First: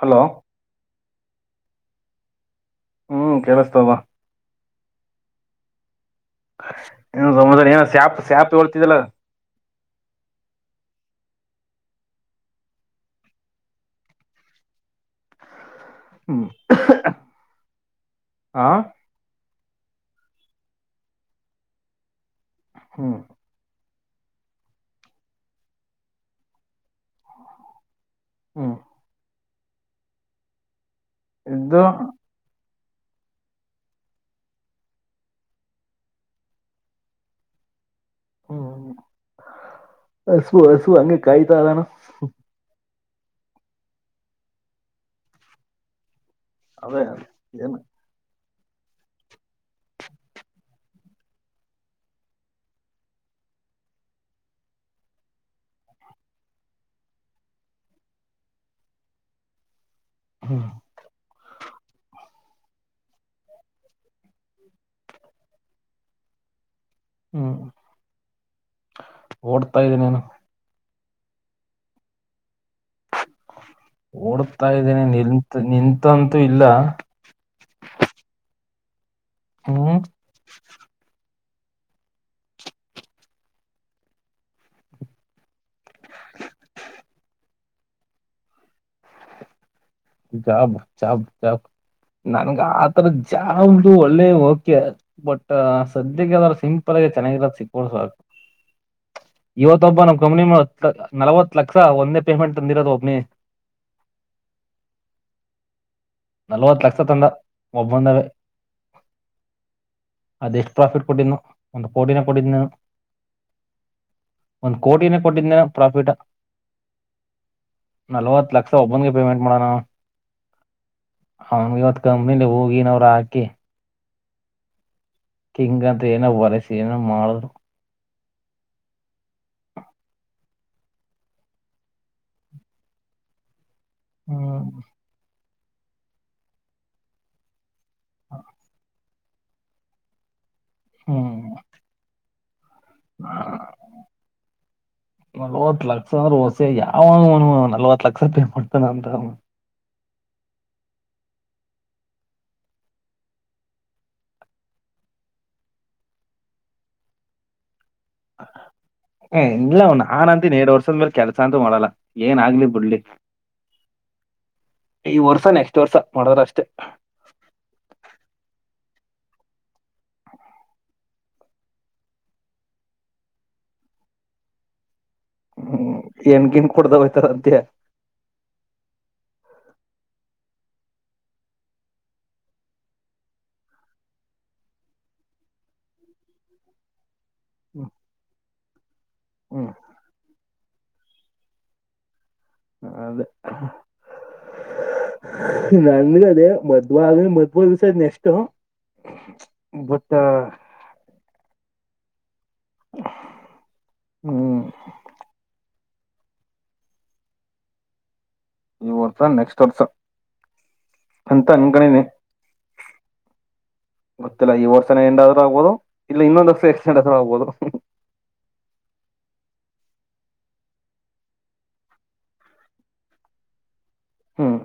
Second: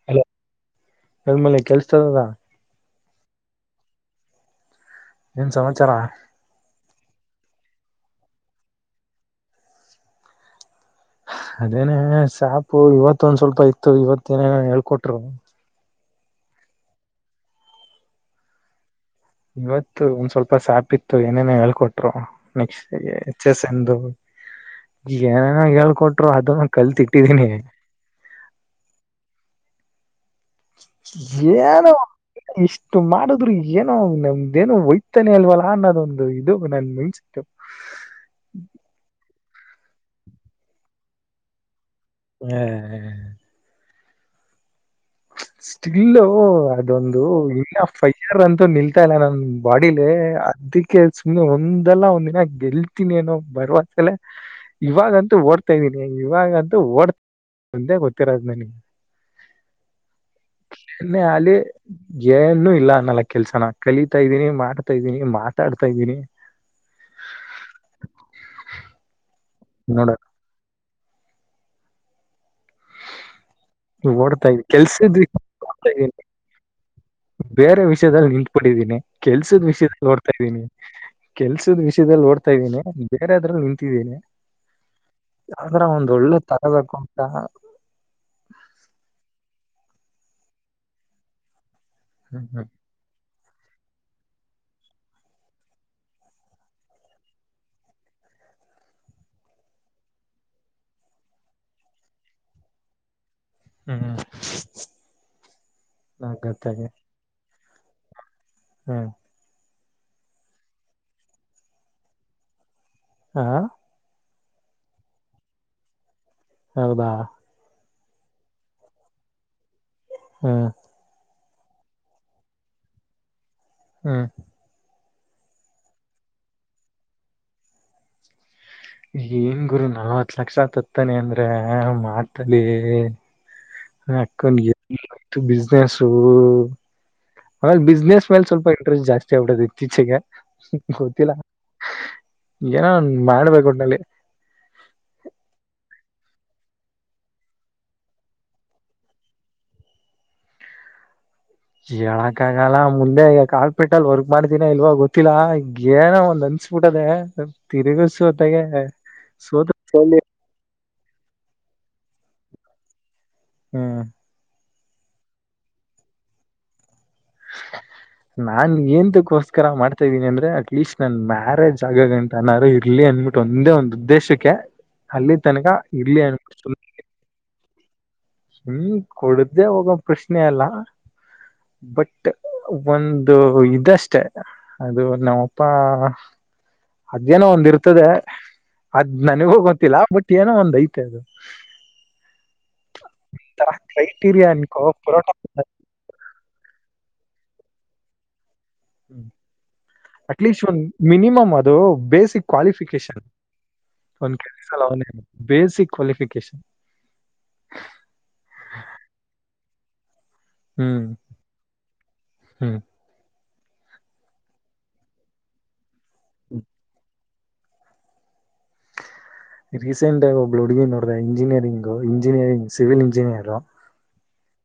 Hello ಎಲ್ಮೇಲೆ ಕೆಲ್ಸತದದ ಹ್ಮ್ ಕೆೇಳಸ್ತಾವ ಏನ್ ಸಮಾಚಾರ ಏ ಶ್ಯಾಪ್ ಶ್ಯಾಪ್ ಹೊಳ್ತಿದ್ದಲ್ಲ ಅದೇನೆ ಸಾಪು ಇವತ್ತು ಒಂದ್ ಸ್ವಲ್ಪ ಇತ್ತು ಇವತ್ತೇಏನೇ ಹೇಳ್ಕೊಟ್ರು ಹ್ಮ ಆ ಇವತ್ತು ಒಂದ್ ಸ್ವಲ್ಪ ಶ್ಯಾಪ ಇತ್ತು ಏನೇನ ಹೇಳ್ಕೊಟ್ರು ನಕ್ಸ್ಟ ಹ್ಮ್ ಎಚ್ ಎಸ್ ಎಂದು ಏನನ ಹೇಳ್ಕೊಟ್ರು ಅದನ್ನ ಕಲ್ತಿಟ್ಟಿದೀನಿ ಹ್ಮ ಇದು ಏನು ಇಷ್ಟ ಮಾಡುದ್ರು ಏನೋ ನಮ್ದೇನೋ ಒಯ್ತಾನೆ ಅಲ್ವಲ್ಲ ಅನ್ನೋದೊಂದು ಇದು ನನ್ ಮೆನ್ಸಟ್ಟ ಹ್ಮ ಹಸವು ಹಸವು ಅಂಗೆ ಕಾಯತ ಅಲ್ಲಾನ ಹ್ಮ್ ಹ ಸ್ಟಿಲ್ಲ ಅದೇ ಅದೊಂದು ಇಲ್ಲ ಏನು ಫೈಯರ್ ಅಂತ ನಿಲ್ತಾ ಇಲ್ಲ ನನ್ನ ಬಾಡಿಲಿ ಅದಕ್ಕೆ ಸುಮ್ನೆ ಒಂದಲ್ಲ ಒಂದ್ ದಿನ ಗೆಲ್ತೀನಿ ಏನೋ ಬರವಸಲೆ ಇವಾಗಂತೂ ಓಡ್ತಾ ಇದ್ದೀನಿ ಇವಾಗಂತೂ ಓಡ್ತ ಮುಂದೆ ಗೊತ್ತಿರ ನನಗೆ ಹ್ಮ್ ಏನೆ ಆಲ್ಲಿ ಏನು ಇಲ್ಲ ನಲ ಕೆಲ್ಸನ ಕಲಿತಾ ಇದ್ದೀನಿ ಮಾಡ್ತಾ ಇದ್ದೀನಿ ಮಾತಾಡ್ತಾ ಇದ್ದೀನಿ [inaudible] ಹ್ಮ್ ಓಡ್ತಾ ಇದಿ ನೋಡ ನಾನು ಇದ್ದೀನಿ ಓಡ್ತಾ ಇದ್ದೇನೆ ಕೆಲ್ಸದ ವಿಷಯದಲ್ಲಿ ನಿಂತ್ ಓಡ್ತಾ ಇದ್ದೀನಿ ನಿಂತಂತೂ ಇಲ್ಲ ಬೇರೆ ವಿಷಯದಲ್ಲಿ ನಿಂತಬಿಟ್ಟಿದ್ದೀನಿ ಕೆಲ್ಸದ ಹ್ಮ್ ವಿಷಯದಲ್ಲಿ ಹೋಡ್ತಾ ಇದ್ದೀನಿ ಕೆಲ್ಸದ ವಿಷಯದಲ್ಲಿ ಓಡ್ತಾ ಇದ್ದೀನಿ ಬೇರೆ ಅದ್ರಲ್ಲಿ ನಿಂತಿದ್ದೀನಿ ಅಂದ್ರ ಒಂದ ಒಳ್ಳೆ ತಗಳಕಿಂತ ಜಾಬ ಜಾಬ್ ಜಾಬ್ ಹ್ಮ್ ನನ್ಗೆ ಹ್ಮ್ ಆತರ ಚಾ ಅಂಗಡಿ ಒಳ್ಳೆ ಓಕೆ ಬಟ್ ಸದ್ಯಕ್ಕೆದ್ರರು ಸಿಂಪಲ್ ಆಗಿ ಚೆನ್ನಾಗಿರೋದ ಸಿಗ್ಬೋದು ಇವತ್ತೊ ಒಬ್ಬ ನಮ್ ಕಂನಿ ನಲ್ವತ್ ಲಕ್ಷ ಒಂದೇ ಪೇಮೆಂಟ್ ತಂದಿರೋದು ಒಬ್ನಿ ಹೂಂ ನಲವತ್ತು ಲಕ್ಷ ತಂಡ ಒಬ್ಬಂದವ ಹೂಂ ಅದೆ ಎಷ್ಟು ಪ್ರಾಫಿಟ್ ಕೊಟ್ಟ್ನು ಒಂದು ಕೋಟಿನೇ ಕೊಡಿದ್ನೇನೋ ಹಾ ಒಂದ್ ಕೋಟಿನೇ ಕೊಟ್ಟಿದ್ದೇ ಪ್ರಾಫಿಟಾ ಹೌದಾ ನಲ್ವತ್ತು ಲಕ್ಷ ಒಬ್ಬನ್ಗೆ ಪೇಮೆಂಟ್ ಮಾಡನ ಅವ ಹಾ ಹಂ ಇವತ್ ಕಮ್ಮನಿ ಹೋಗಿ ನವರ್ ಹಾಕಿ ಹ್ಮ್ ಕಿಂಗ್ ಅಂತ ಏನೋ ವರಸಿ ಏನೋ ಮಾಡಿದ್ರು ಏನ್ ಗುರು ನಲವತ್ತು ಲಕ್ಷ ತತಾನೆ ಅಂದ್ರ ಮಾಡ್ತಲಿ ಅಕ್ಕನ ಹ್ಮ್ ಬ್ಯುಸಿನೆಸ್ಸು ಆಮೇಲೆ ಬಿಸ್ನೆಸ್ ಮೇಲೆ ಸ್ವಲ್ಪ ಇಂಟ್ರೆಸ್ಟ್ ಜಾಸ್ತಿ ಆಗ್ಬಿಟ್ಟೈತೆ ಇತ್ತೀಚೆಗೆ ಗೊತ್ತಿಲ್ಲ ಹ್ಮ್ ಏನ ಒಂದ್ ಮಾಡ್ಬೇಕು ಒಟ್ನಲ್ಲಿ [unintelligible] ಯಾವಾಗನು ನಲ್ವತ್ತು ಲಕ್ಷ ತೆಕ್ಕೊಡ್ತಾನೆ ಅಂತ ಹೇಳಕ್ಕ ಆಗಲ್ಲ ಮುಂದೆ ಈಗ ಕಾಲ್ಪಿಟ್ಟಲ್ ವರ್ಕ್ ಮಾಡ್ತೀನ ಇಲ್ವ ಗೊತ್ತಿಲ್ಲ ಏನ ಒಂದ್ [unintelligible] ತಿರುಗಸೋತ್ತಾಗೆ ಹ್ಮ್ ಸೋತ ಇಲ್ಲ ಸೋಲಿ ನಾನ್ ಅಂತೀನೀ ಎರಡ್ ವರ್ಷದ ಮೇಲೆ ಕೆಲ್ಸ ಅಂತೂ ಮಾಡಲ್ಲ ಏನ್ ಆಗ್ಲಿ ಬಿಡ್ಲಿ ಹ್ಮ್ ಈ ವರ್ಷ ನೆಕ್ಸ್ಟ್ ವರ್ಸ ಮಾಡ್ರ ಅಷ್ಟೇ ನಾನ್ ಎನ್ ಗೋಸ್ಕರ ಮಾಡ್ತಾ ಇದೀನಿ ಅಂದ್ರೆ ಅಟ್ ಲೀಸ್ಟ್ ನನ್ ಮ್ಯಾರಜ್ ಆಗ ಅಂತ ಅನಾರು ಇರ್ಲಿ ಅನ್ಬಿಟ್ಟು ಒಂದೇ ಒಂದು ಉದ್ದೆ ದೇಶಕ್ಕೆ ಅಲ್ಲಿ ತನಕ ಹ್ಮ್ ಇರ್ಲಿ ಅನ್ ಏನ್ಗಿನ್ ಕೊಡ್ದ ಶೋಕಿಗೆ ಹೋಯ್ತಾರ ಅಂತ್ಯ ಹ್ಮ್ ಕೊಡ್ದೇ ಹೋಗ ಪ್ರಶ್ನೆ ಅಲ್ಲ ಬಟ್ ಒಂದು ಇದಷ್ಟೆ ಅದು ನಾಮಪ್ಪ ಅದೇನೋ ಒಂದ್ ಇರ್ತದೆ ಅದ್ ನನಗು ಹ್ಮ್ ಗೊಂತಿಲ್ಲ ಬಟ್ ಏನೋ ಒಂದ್ ಐತ್ ತ್ತೆದು ಹ ಅದೇ ಅನ್ಕೋ ಪರೋಟ ನನ್ಗೆ ಅದೇ ಮದ್ಬಾಗ [unintelligible] next but at least minimum ಅದು ಬೇಸಿಕ್ ಕ್ವಾಲಿಫಿಕೇಶನ್ ಒಂದ್ ಹ್ಮ್ ಕೆಲಸ ಅಲ್ಲಿ ಅವನೇ ಬೇಸಿಕ್ ಕ್ವೆಲಿಫಿಕೇಷನ್ ಈ ವರ್ಷ ನೆಕ್ಸ್ಟ್ ವರ್ಷ ಹ್ಮ್ ಅಂತನ್ ಅಂಕಡಿನಿ ಹ್ಮ್ ಗೊತ್ತಿಲ್ಲ ಈ ವರ್ಷನ ಇಂದಾನೆ ಆಗಬಹುದು ಇಲ್ಲ ಇನ್ನೊಂದು ವರ್ಷ ಎಕ್ಸ್ಟ್ರಾಡ್ ಆದರೂ ಆಗಬಹುದು ರೀಸೆಂಟ್ ಆಗಿ ಒಬ್ಬಳು ಹುಡುಗಿ ನೋಡ್ದ ಇಂಜಿನಿಯರಿಂಗು ಇಂಜಿನಿಯರಿಂಗ್ ಸಿವಿಲ್ ಇಂಜಿನಿಯರು ಹ್ಮ್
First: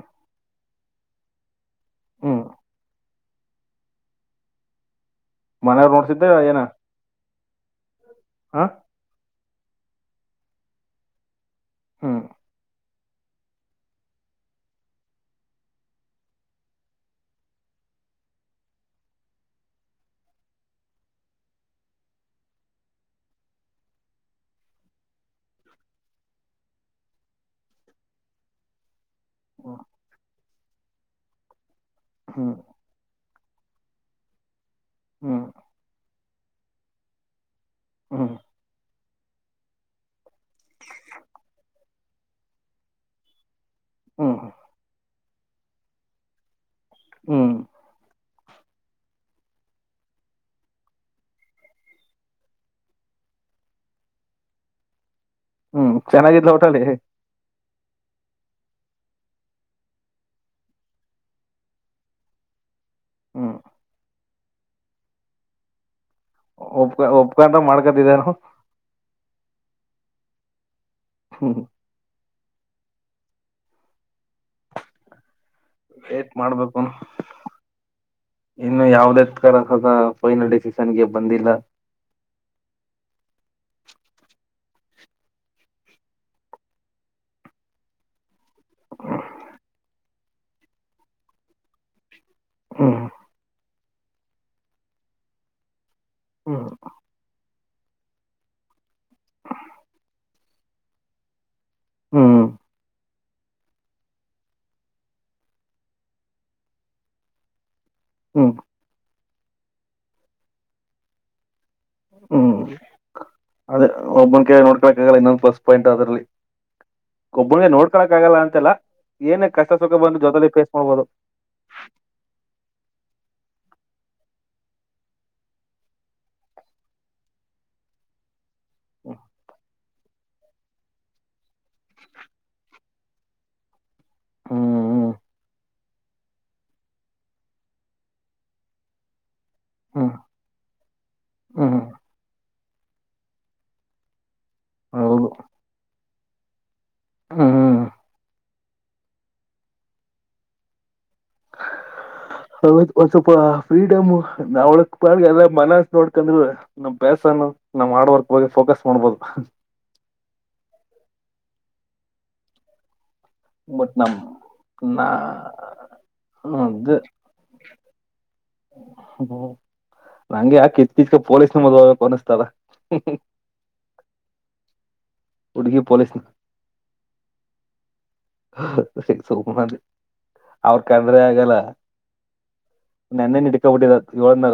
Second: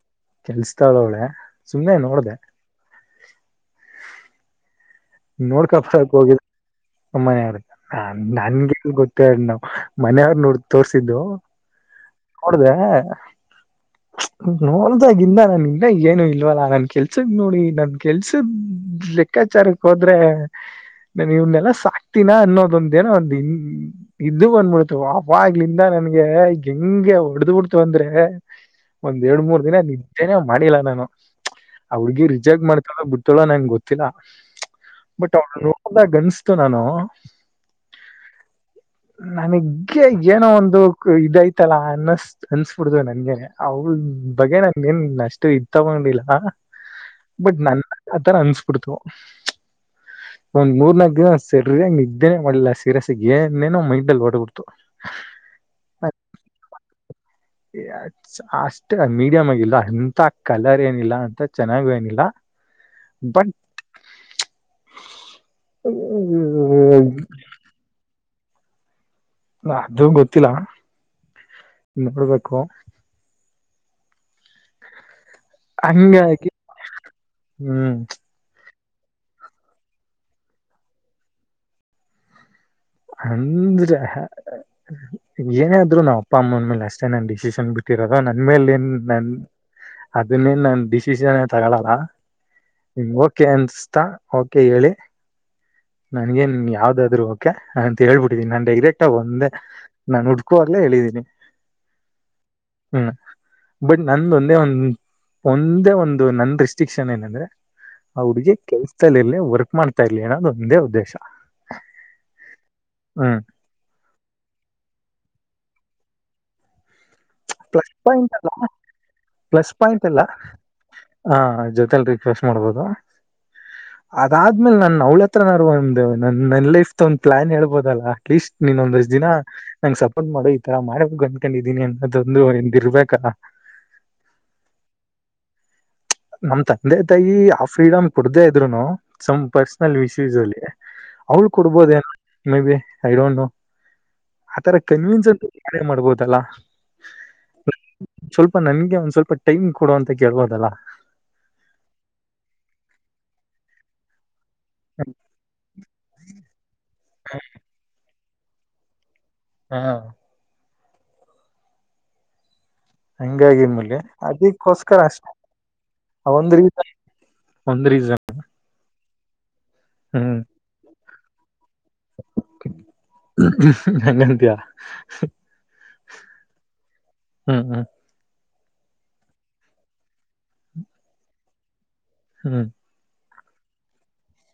ಕೆಲ್ಸತಾಳ ಅವಳೆ ಸುಮ್ಮ್ನೆ ನೋಡ್ದ ಹ್ಮ್ ಮನೆಯವ್ರು ನೋಡ್ಕಬಸಕೆ ನೋಡ್ಸಿದ್ದೆ ಹೋಗಿದೆ ಏನ ಅಮ್ಮಯಾರ್ ಹಾ ನನ್ಗೆ ಗೊತ್ತೆ ಇಲ್ಲ ಮನೆಯವ್ರ ನೋಡ ತೋರ್ಸಿದ್ದು ಹ್ಮ್ ನೋಡ್ದೆ ನೋಡ್ದಾಗಿಂದ ನನ್ ಇಂದ ಏನು ಇಲ್ವಲ್ಲಾ ನನ್ ಕೆಲ್ಸಗ್ ನೋಡಿ ನನ್ ಕೆಲ್ಸದ್ ಲೆಕ್ಕಾಚಾರಕ್ ಹೋದ್ರೆ ನಾನ ಇವನ್ನೆಲ್ಲ ಸಾಕ್ತೀನ ಅನ್ನೋದೊಂದೇನೋ ಒಂದ ಇದು ಬಂದ್ಬಿಡ್ತು ಅವಾಗ್ಲಿಂದ ನನ್ಗೆ ಹೆಂಗೆ ಹೊಡ್ದ್ ಬಿಡ್ತು ಅಂದ್ರೆ ಒಂದ್ ಎರಡ್ ಮೂರ್ ದಿನ ನಿದ್ದೇನೆ ಮಾಡಿಲ್ಲ ನಾನು ಅವಡ್ಗಿ ರಿಜ್ ಹ್ಮ್ ಮಾಡ್ಕಂಡು ತೊಳ ನಂಗೆ ಗೊತ್ತಿಲ್ಲ ಬಟ್ ಹ್ಮ್ ಅವ್ಳ ನೋಡ್ದಾಗ ಅನ್ಸ್ತು ನಾನು ಹ್ಮ ನನಗ್ಗೆ ಏನೋ ಒಂದು ಇದಯಿತಲ್ಲ ಅನ್ನಸ್ ಅನ್ಸ್ಬಿಡ್ದು ನನ್ಗೆ ಅವಳ ಬಗೆ ನನ್ ಏನ್ ಅಷ್ಟು ಇದ್ ತಗೊಂಡಿಲ್ಲ ಬಟ್ ಹ್ಮ್ ನನ್ ಅನ್ಸ್ ಬಿಡ್ತು ಒಂದ್ ಮೂರ್ ನಾಲ್ಕ್ ದಿನ ಸರರಿ ನ ಇದಿದ್ದೇನೆ ಮಾಡ್ಲಿಲ್ಲ ಸೀರಯಸ್ ಏನೇನೋ ಮೈಂಡಲ್ಲಿ ಹೊಟಬಿಡ್ತು ಹ್ಮ್ ಚೆನ್ನಾಗಿದ್ಲ ಟಳಿ ಅಷ್ಟ ಮೀಡಿಯಂ್ ಆಗಿಲ್ಲ ಅಂತ ಕಲರ್ ಏನಿಲ್ಲ ಅಂತ ಚೆನ್ನಾಗು ಏನಿಲ್ಲ ಬಟ್ ಹ್ಮ್ ಒಪ್ ಒಪ್ಕ ಮಾಡ್ಕತಿದ್ದಾರು ಅದು ಗೊತ್ತಿಲ್ಲ ಹ್ಮ್ ನೋಡ್ಬೇಕು ವೇಟ್ ಹಂಗಕಿ ಮಾಡ್ಬೇಕು ಹ್ಮ್ ಇನ್ನು ಯಾವುದೇ ತ ಸದ ಫೈನಲ್ ಡಿಸಿಷನ್ಗೆ ಬಂದಿಲ್ಲ ಅಂದ್ರೆ ಏನಾದ್ರು ನಾವ್ ಅಪ್ಪ ಅಮ್ಮನ ಮೇಲೆ ಅಷ್ಟೇ ನನ್ ಡಿಸಿಷನ್ ಬಿಟ್ಟಿರಲ್ಲ ನನ್ ಮೇಲೆ ಏನ್ ನನ್ ಅದನ್ನೇನ್ ನನ್ ಡಿಸಿಷನ್ ತಗೊಳಾರ ಹ್ಮ್ ನಿಮ್ ಓಕೆ ಅನ್ಸ್್ತಾ ಓಕೆ ಹೇಳಿ ನನ್ಗೇನ್ ಹ್ಮ್ ಯಾವ್ದಾದ್ರು ಓಕೆ ಅಂತ ಹೇಳ್ಬಿಟ್ಟಿದ್ದೀನಿ ನಾನ್ ಡೈಗರೆಕ್ಟ್ ಆಗ ಒಂದೇ ನಾನು ಹುಡ್ಕೋಲ್ಲ ಹೇಳಿದ್ದೀನಿ ಹ್ಮ್ ಹ್ಮ್ ಬಟ್ ನಂದ ಒಂದೇ ಒಂದ ಒಂದೇ ಒಂದು ನನ್ ರೆಿಸ್ಟ್ರಿಕ್ಷನ್ ಏನಂದ್ರೆ ಅವಡ್ಗ ಹ್ಮ್ ಕೆಲ್ಸತಾ ಇಲಿರ್ಲಿ ವರ್ಕ್ ಮಾಡ್ತಾ ಇರ್ಲಿ ಅನ್ನೋದು ಒಂದೇ ಉದ್ದೇಶ ಹ್ಮ್ ಹ್ಮ್ ಅದ ಒಬ್ಬನ್ ಕ ನೋಡ್ಕೊಕ್ ಆಗಲ್ಲ ಇನ್ನೊಂದು ಪ್ಲಸ್ ಪಾಯಿಂಟ್ ಅದರಲ್ಲಿ ಪ್ಪ ಇಂಟ ಅಲ್ಲ ಏನೇ ಪ್ಲಸ್ ಕಷ್ಟ ಸುಖ ಪಾಯಿಂಟ್ ಬಂದು ಎಲ್ಲ ಜೊತೆಲಿ ಫೇಸ್ ಮಾಡ್ಬೋದು ಹ ಜೊತೆಲಿ ರಿಕ್ವೆಸ್ಟ್ ಮಾಡ್ಬೋದು ಅದಾದ್ಮೇಲೆ ನಾನ್ ಅವ್ಳ ಹತ್ರ ನಂದ್ದೇ ನನ್ ನನ್ ಲೈಫ್ ಒಂದು ಪ್ಲಾನ್ ಹೇಬೋದಲ್ಲಾ ಅಟ್ಲೀಸ್ಟ್ ನೀನ್ೊಂದ ಷ್ಟ ದಿನ ನಂ್ ಸಪೋರ್ಟ್ ಮಾಡೋ ಈ ತರ ಮಾಡ ಅ್ಕೊಂಡಿದಿನನಿ ಹ ಹ್ಮ ಹ್ಮ ನಮ್ ತಂದೆ ತಾಯಿ ಆ ಫ್ರೀಡಮ್ ಕುಡ್ದೇ ಇದ್ರುನು ಪರ್ಸನಲ್ ಹ್ಮ್ ವಿಶ್ಯೂಸ್ ಅಲ್ಲಿ ಅವ್ಳು ಹ್ಮ್ ಕೊಡ್ಬೋದ maybe I don't know ಆತರ ಕನ್ವೀನ್ ಅ ಕಾರ ಮಾಡ್ಬೋದಲ್ಲಾ ಹ್ಮ ಸ್ವಲ್ಪ ನನ್ಗೆ ಒಂದ್ ಸ್ವಲ್ಪ ಟೈಮ್ ಕೊಡ ಅಂತ ಕೇಳ್ಬೋದಲ್ಲಾ ಒ ಸ್ವಲ್ಪ ಫ್ರೀಡಮ್ ನಾವಳಲ್ಲ ಮನ ನೋಡ್ಕಂದ್ರ ನಮ್ ಬ್ಯಸ ನಮ್ ಹಾರ್ಡ್ ವರ್ಕ್ ಬಗ್ಗೆ ಫೋಕಸ್ ಮಾಡ್ಬಹದು ಹಾ ಮೌನ ಹಂಗಾಗಿ ಮುಲ್ ಬಟ್ ನಮ್ ಅದಿಕ್ಕೋಸ್ಕರ ನಾ ಅಷ್ಟ ಒಂದ್ ಅದ ರೀಸನ್ ಒಂದ್ ರೀಸನ್ ಹ್ಮ್ಮ ಹ್ಮ್ ನಂಗೆ ಯಾ ಕಿತ್ತ ಕಿತ್ಕ ಪೊಲೀಸ್ ಕನಿಸತಲ್ಲ ಹಂಗಂತೀಯ ಉಡುಗಿ ಪೊಲೀಸ್ ಹ್ಮ್ ಹ್ಮ್ ಸುಮ್ಮನೆ ಅವ್ರ ತಂದ್ರೆ ಆಗಲ್ಲ ಹ್ಮ್ ನೆನ್ನೆ ಹಿಡ್ಕೊಬಿಟ್ಟಿದಿದೆ ಏಳನ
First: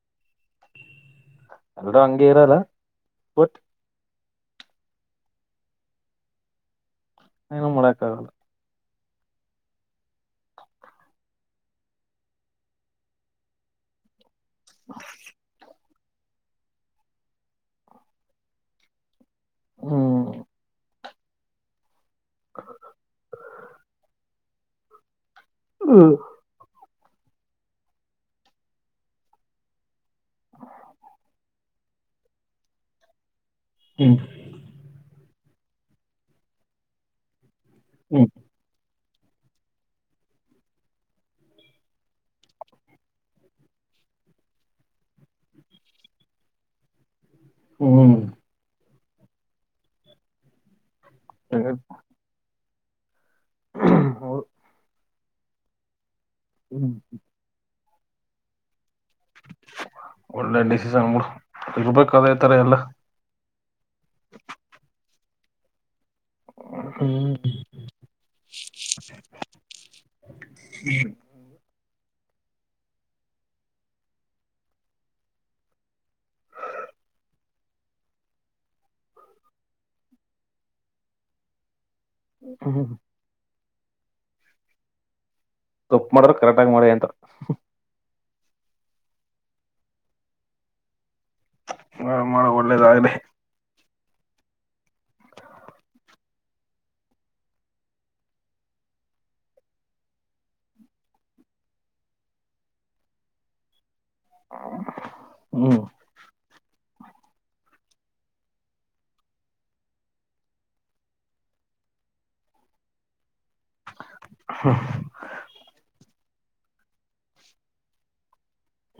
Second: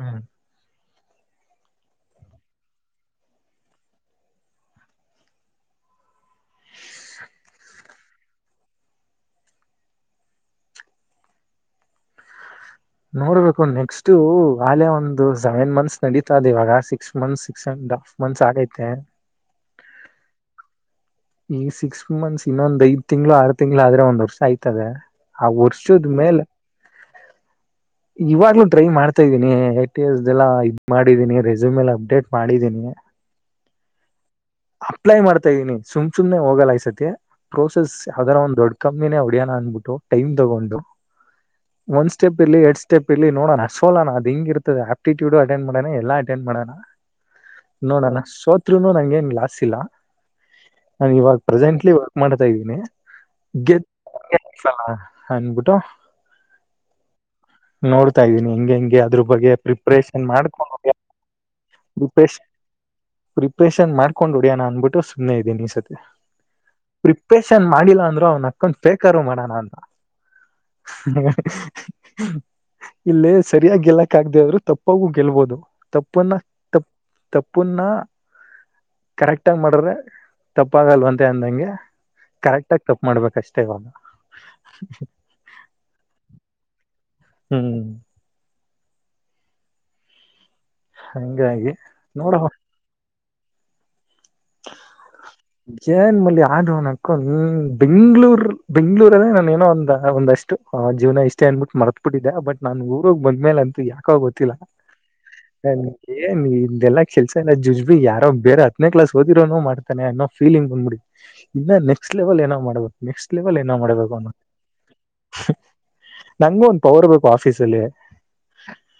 ಹ್ಮ ಎಲ್ರೂ ಹಂಗಗೆ ಇರಲ್ಲ ಬಟ್ ಏನುೂ ಮಾಡಕ್ ಆಾಗಲ್ಲ ನೋಡ್ಬೇಕು ನೆಕ್ಸ್ಟ್ ಆಲೆ ಒಂದು ಸೆವೆನ್ ಮಂತ್ಸ್ ಕಡೀಿತಾದೆ ಇವಾಗ six months six and half months ಆಗೈತೆ ಹ್ಮ ಈ ಸಿಕ್ಸ್ ಮಂತ್ಸ್ ಇನ್ನೊಂದ ಐ್ ತಿಂಗಳು ಆರು ತಿಂಗ್ಗಳು ಆದ್ರೆ ಒಂದ್ ವರ್ಷ ಆಯ್ತದೆ ಆ ವರ್ಷದ ಹ್ಮ್ ಮೇಲೆ ಇವಾಗ್ಲೂ ಟ್ರೈ ಮಾಡ್ತಾ ಇದ್ದೀನಿ ಟಸ್ಲ್ಲ ಇದ್ ಮಾಡಿದ್ದೀನಿ ರೆಸ್ಯೂಮ್ ಎಲ್ಲ ಅಪ್ಡೇಟ್ ಮಾಡಿದ್ದೀನಿ [unintelligible] ಹ್ಮ ಅಪ್ಲೈ ಮಾಡ್ತಾ ಇದೀನಿ ಸುಮ್ ಸುಮನೆ ಹೋಗಲ್ಲಾಯ್ಸತಿ ಪ್ರೋಸೆಸ್ ಹ್ಮ್ ಯಾವ್ದಾರ ಒಂದ್ ದೊಡ್ಡತ ಕಮ್ಮಿನೇ ಒಡಿಯಾನ ಅನ್ಬಿಟ್ಟು ಟೈಮ್ ತಗೊಂಡು ಒಂದ್ ಸ್ಟೆಪ್ ಇರ್ ಎರಡ್ ಸ್ಟೆಪ್ ಇರ್ ನೋಡೋನಾ ಸೋಲ ನ ಅದು ಹಿಂಗ ಇರ್ತದೆ ಆಪ್ಟಿಟ್ಯೂಡ್ ಅಟೆಂಡ್ ಮಾಡೇನೆ ಎಲ್ಲ ಅಟೆಂಡ ಮಾಡೋಣ ಹ್ಮ್ ನೋಡೋಣ ಸೋತ್ರರುನು ನಂಗೆನ್ ಲಾಸ್ ಇಲ್ಲ ನಾನು ಇವಾಗ ಹ್ಮ್ ಪ್ರೆಸೆಂಟ್ಲಿ ವರ್ಕ್ ಮಾಡ್ತಾ ಇದೀನಿ ಗೆದ್ದ [unintelligible] ಅನ್ಬಿಟ್ಟು ಹ ನೋಡ್ತಾ ಇದ್ದೀನಿ ಹೆಂಗಗೆ ಹೆಂಗೆ ಅದ್ರ ಬಗ್ಗೆ ಪ್ರಿಪ್ರೇಷನ್ ಒಳ್ಳೆ ಮಾಡ್ಕೊಂಡ ಡಿಸಿಷನ್ ಬಿಡು ಇರ್ಬೇಕು ಅದೇ ತರ ಎಲ್ಲ ಪ್ರಿಪ್ರೇಷನ್ ಮಾಡ್ಕೊಂಡು ಹೊಡಿಯೋಣ ಅನ್ಬಿಟ್ಟು ಸುಮ್ಮ್ನೆ ಇದ್ದೇನ ಈ ಸತಿ ಹ್ಮ್ ಪ್ರಿಪಷನ್ ಮಾಡಿಲ್ಲ ಅಂದ್ರು ಅವ್ನ ಅವನ ಅಕ್ಕನ ಫೇಕ್ ಆದ್ರೂ ಮಾಡೋಣ ಅಂತ ಹ ಇಲ್ಲೇ ಸರಿಯಾಗಿ ಗೆಲ್ಲಕ್ ಆಗ್ದ ಆದ್ರರು ತಪ್ಪಾಗೂ ಗೆಲ್ಬೋದು ತಪ್ಪ ತಪ್ಪುನ್ನ ತ ತಪ್ಪುನ್ನ ಕರೆಕ್ಟ್ ಆಗ ಮಾಡ್ರೆ ತಪ್ಪಾಗಲ್ವಂತೆ ಅಂದಂಗೆ ಕರೆಕ್ಟ್ ಆಗ ಹ್ಮ್ ತಪ್ಪು ಮಾಡ್ಬೇಕಷ್ಟೇ ಇವಾಗ ತುಪ್ಪ ಮಾಡ್ರರು ಕರೆಕ್ಟ ಆಗ ಮಾಡಿ ಅಂತ ಹ್ಮ್ ಹಂಗಾಗಿ ಹಾ ಮಾಡೋ ನೋಡವ ಮಾಡೋ ಒಳ್ಳೇದಾಗ್ಲಿ [unintelligible] ಜೇನ್ ಮಲ್ಲಿ ಆಗವನಕು ಬೆಂಗಳೂರು ಬೆಂಗ್ಳೂರ್ ಅಲ್ಲ ನಾನ ಏನೋ ಒಂದ ಒ ಒಷ್ಟು ಜೀವನ ಇಷ್ಟೇ ಅನ್ಬಿಟ್ಟು ಮರ್ತ್ಬ ಬಿಟ್ಟಿದೆ ಬಟ್ ನಾನ್ ಊರೋಗ ಬಂದ ಮೇಲೆ ಅಂತು ಯಕ ಗೊತ್ತಿಲ್ಲ [unintelligible] ಹ್ಮ್ ಅದೆಲ್ಲ ಕೆಲ್ಸ ಎಲ್ಲ ಜುಜುಬಿ ಯಾರೋ ಬೇರೆ ಹತ್ತನೇ ಕ್ಲಾಸ್ ಸೋದಿರೋೋ ಮಾಡತಾನೆ ಅನ್ನೋ ಫೀಲಿಂಗ್ ಬಂದ್ಬಿಡಿ ಇನ್ನ ನೆಕ್ಸ್ಟ್ ಲೆವೆಲ್ ಏನೋ ಮಾಡ್ಬೇಕು ನೆಕ್ಸ್ಟ್ [unintelligible] ನಂಗು ಒಂದ್ ಪವರ್ ಬು ಆಫೀಸ ಅಲ್ಲಿ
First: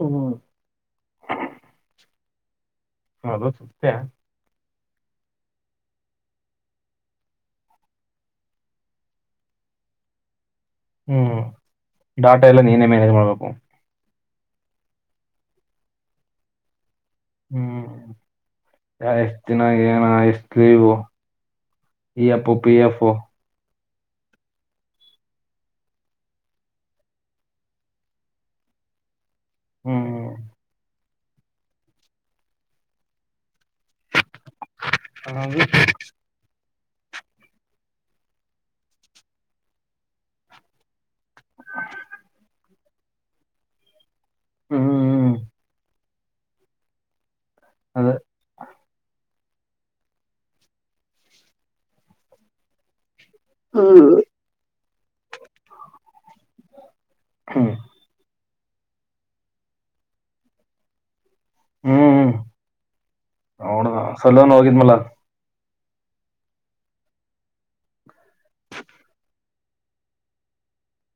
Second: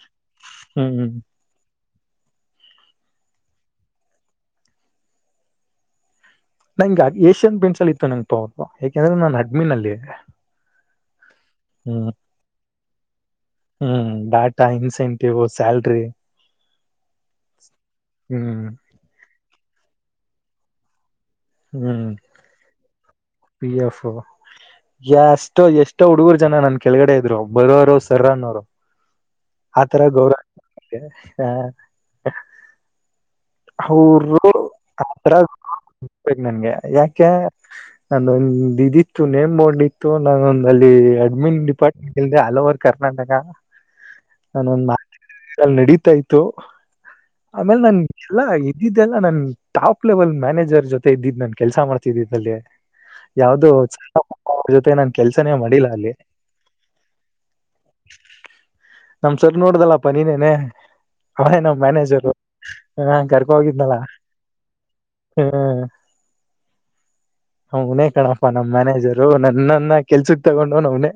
ಹ್ಮ್ ಹ್ಮ್ ಅನಿಸುತ್ತೆ ನಂಗೆ ಏಷ್ಯನ್ ಪಿಂಟ್ಸ್ ಅ ಇತ್ತು ನಂಗಗೆ ಪವರ್ ಯಾಕೆಂದ್ರೆ ನಾನ್ ಅಡ್ಮಿನಲ್ಲಿ ಹ್ಮ್ ಡಾಟಾ ಎಲ್ಲ ನೀನೇ ಮನೇಜ್ ಮಾಡಬೇಕ ಹ್ಮ್ ಡಾಟಾ ಇನ್ಸೆಂಟಿವ್ ಸ್ಯಲ್ರಿ ಹ್ಮ್ ಎ ಎಷ್ಟ ದಿನಾಗ ಏನ ಎಷ್ಟು ಲೀವು ಹ್ಮ್ ಈ F P F P F ಎಷ್ಟೋ ಎಷ್ಟೋ ಹುಡುಗರು ಜನ ನನ್ ಕೆಳಗಡೆ ಇದ್ರು ಬರೋರು ಸರ್ ಅನ್ನೋರು ಆ ತರ ಹ್ಮ್ ಗೌರವ ಹಾ ಅವ ಹತ್ರ ನನ್ಗೆ ಯಾಕೆ ನಂದ ಒಂದ ಇದಿತ್ತು ನೇಮ್ ಬೋರ್ಡ್ ಇತ್ತು ನಾನೊಂದಲ್ಲಿ ಅಡ್ಮಿನ್ ಡಿಪಾರ್ಟ್ಮೆಂಟ್ಲ್ ಆಲ್ ಓವರ್ ಕನಾ ಕನಾಟಕ ನಾನೊಂದ್ ಹ್ಮ್ ನಡೀತಾ ಇತತ್ತು ಆಮೇಲೆ ನಾನ ಅದ ಎಲ್ಲಾ ಇದ್ದಿದ್ದೆಲ್ಲ ನನ್ ಟಾಪ್ ಲೆವೆಲ್ ಮ್ಯಾನೇಜರ್ ಜೊತೆ ಇದ್ದಿದ್ದ್ ನನ್ ಕೆಲ್ಸ ಮಾಡ್ತಿದ್ದಿದಲ್ಲಿ ಯಾವ್ದೋ ಅವ ಜೊತೆ ನನ್ ಕೆಲ್ಸನೇ ಮಾಡಿಲ್ಲ ಅಲ್ಲಿ ಹ್ಮ್ ನಮ ಸರ್ ನೋಡ್ದಲ್ಲ ಪನಿನೇನೆ ಹ ನಾವ್ ಹ್ಮ್ ಮ್ಯಾನೇಜರು ಹ ಕರ್ಕ ನೋಡ ಹೋಗಿದ್ನಲ್ಲ ಸಲೂನ್ ಹೋಗಿದ್ಮಲ. ಹ್ಮ ಅವನೇ ಕಣಪ ನಮ್ ಮ್ಯಾನೇಜರು ನನ್ನನ್ನ ಕೆಲ್ಸಕ್ ತಗೊಂಡು ಅವ್ನೇ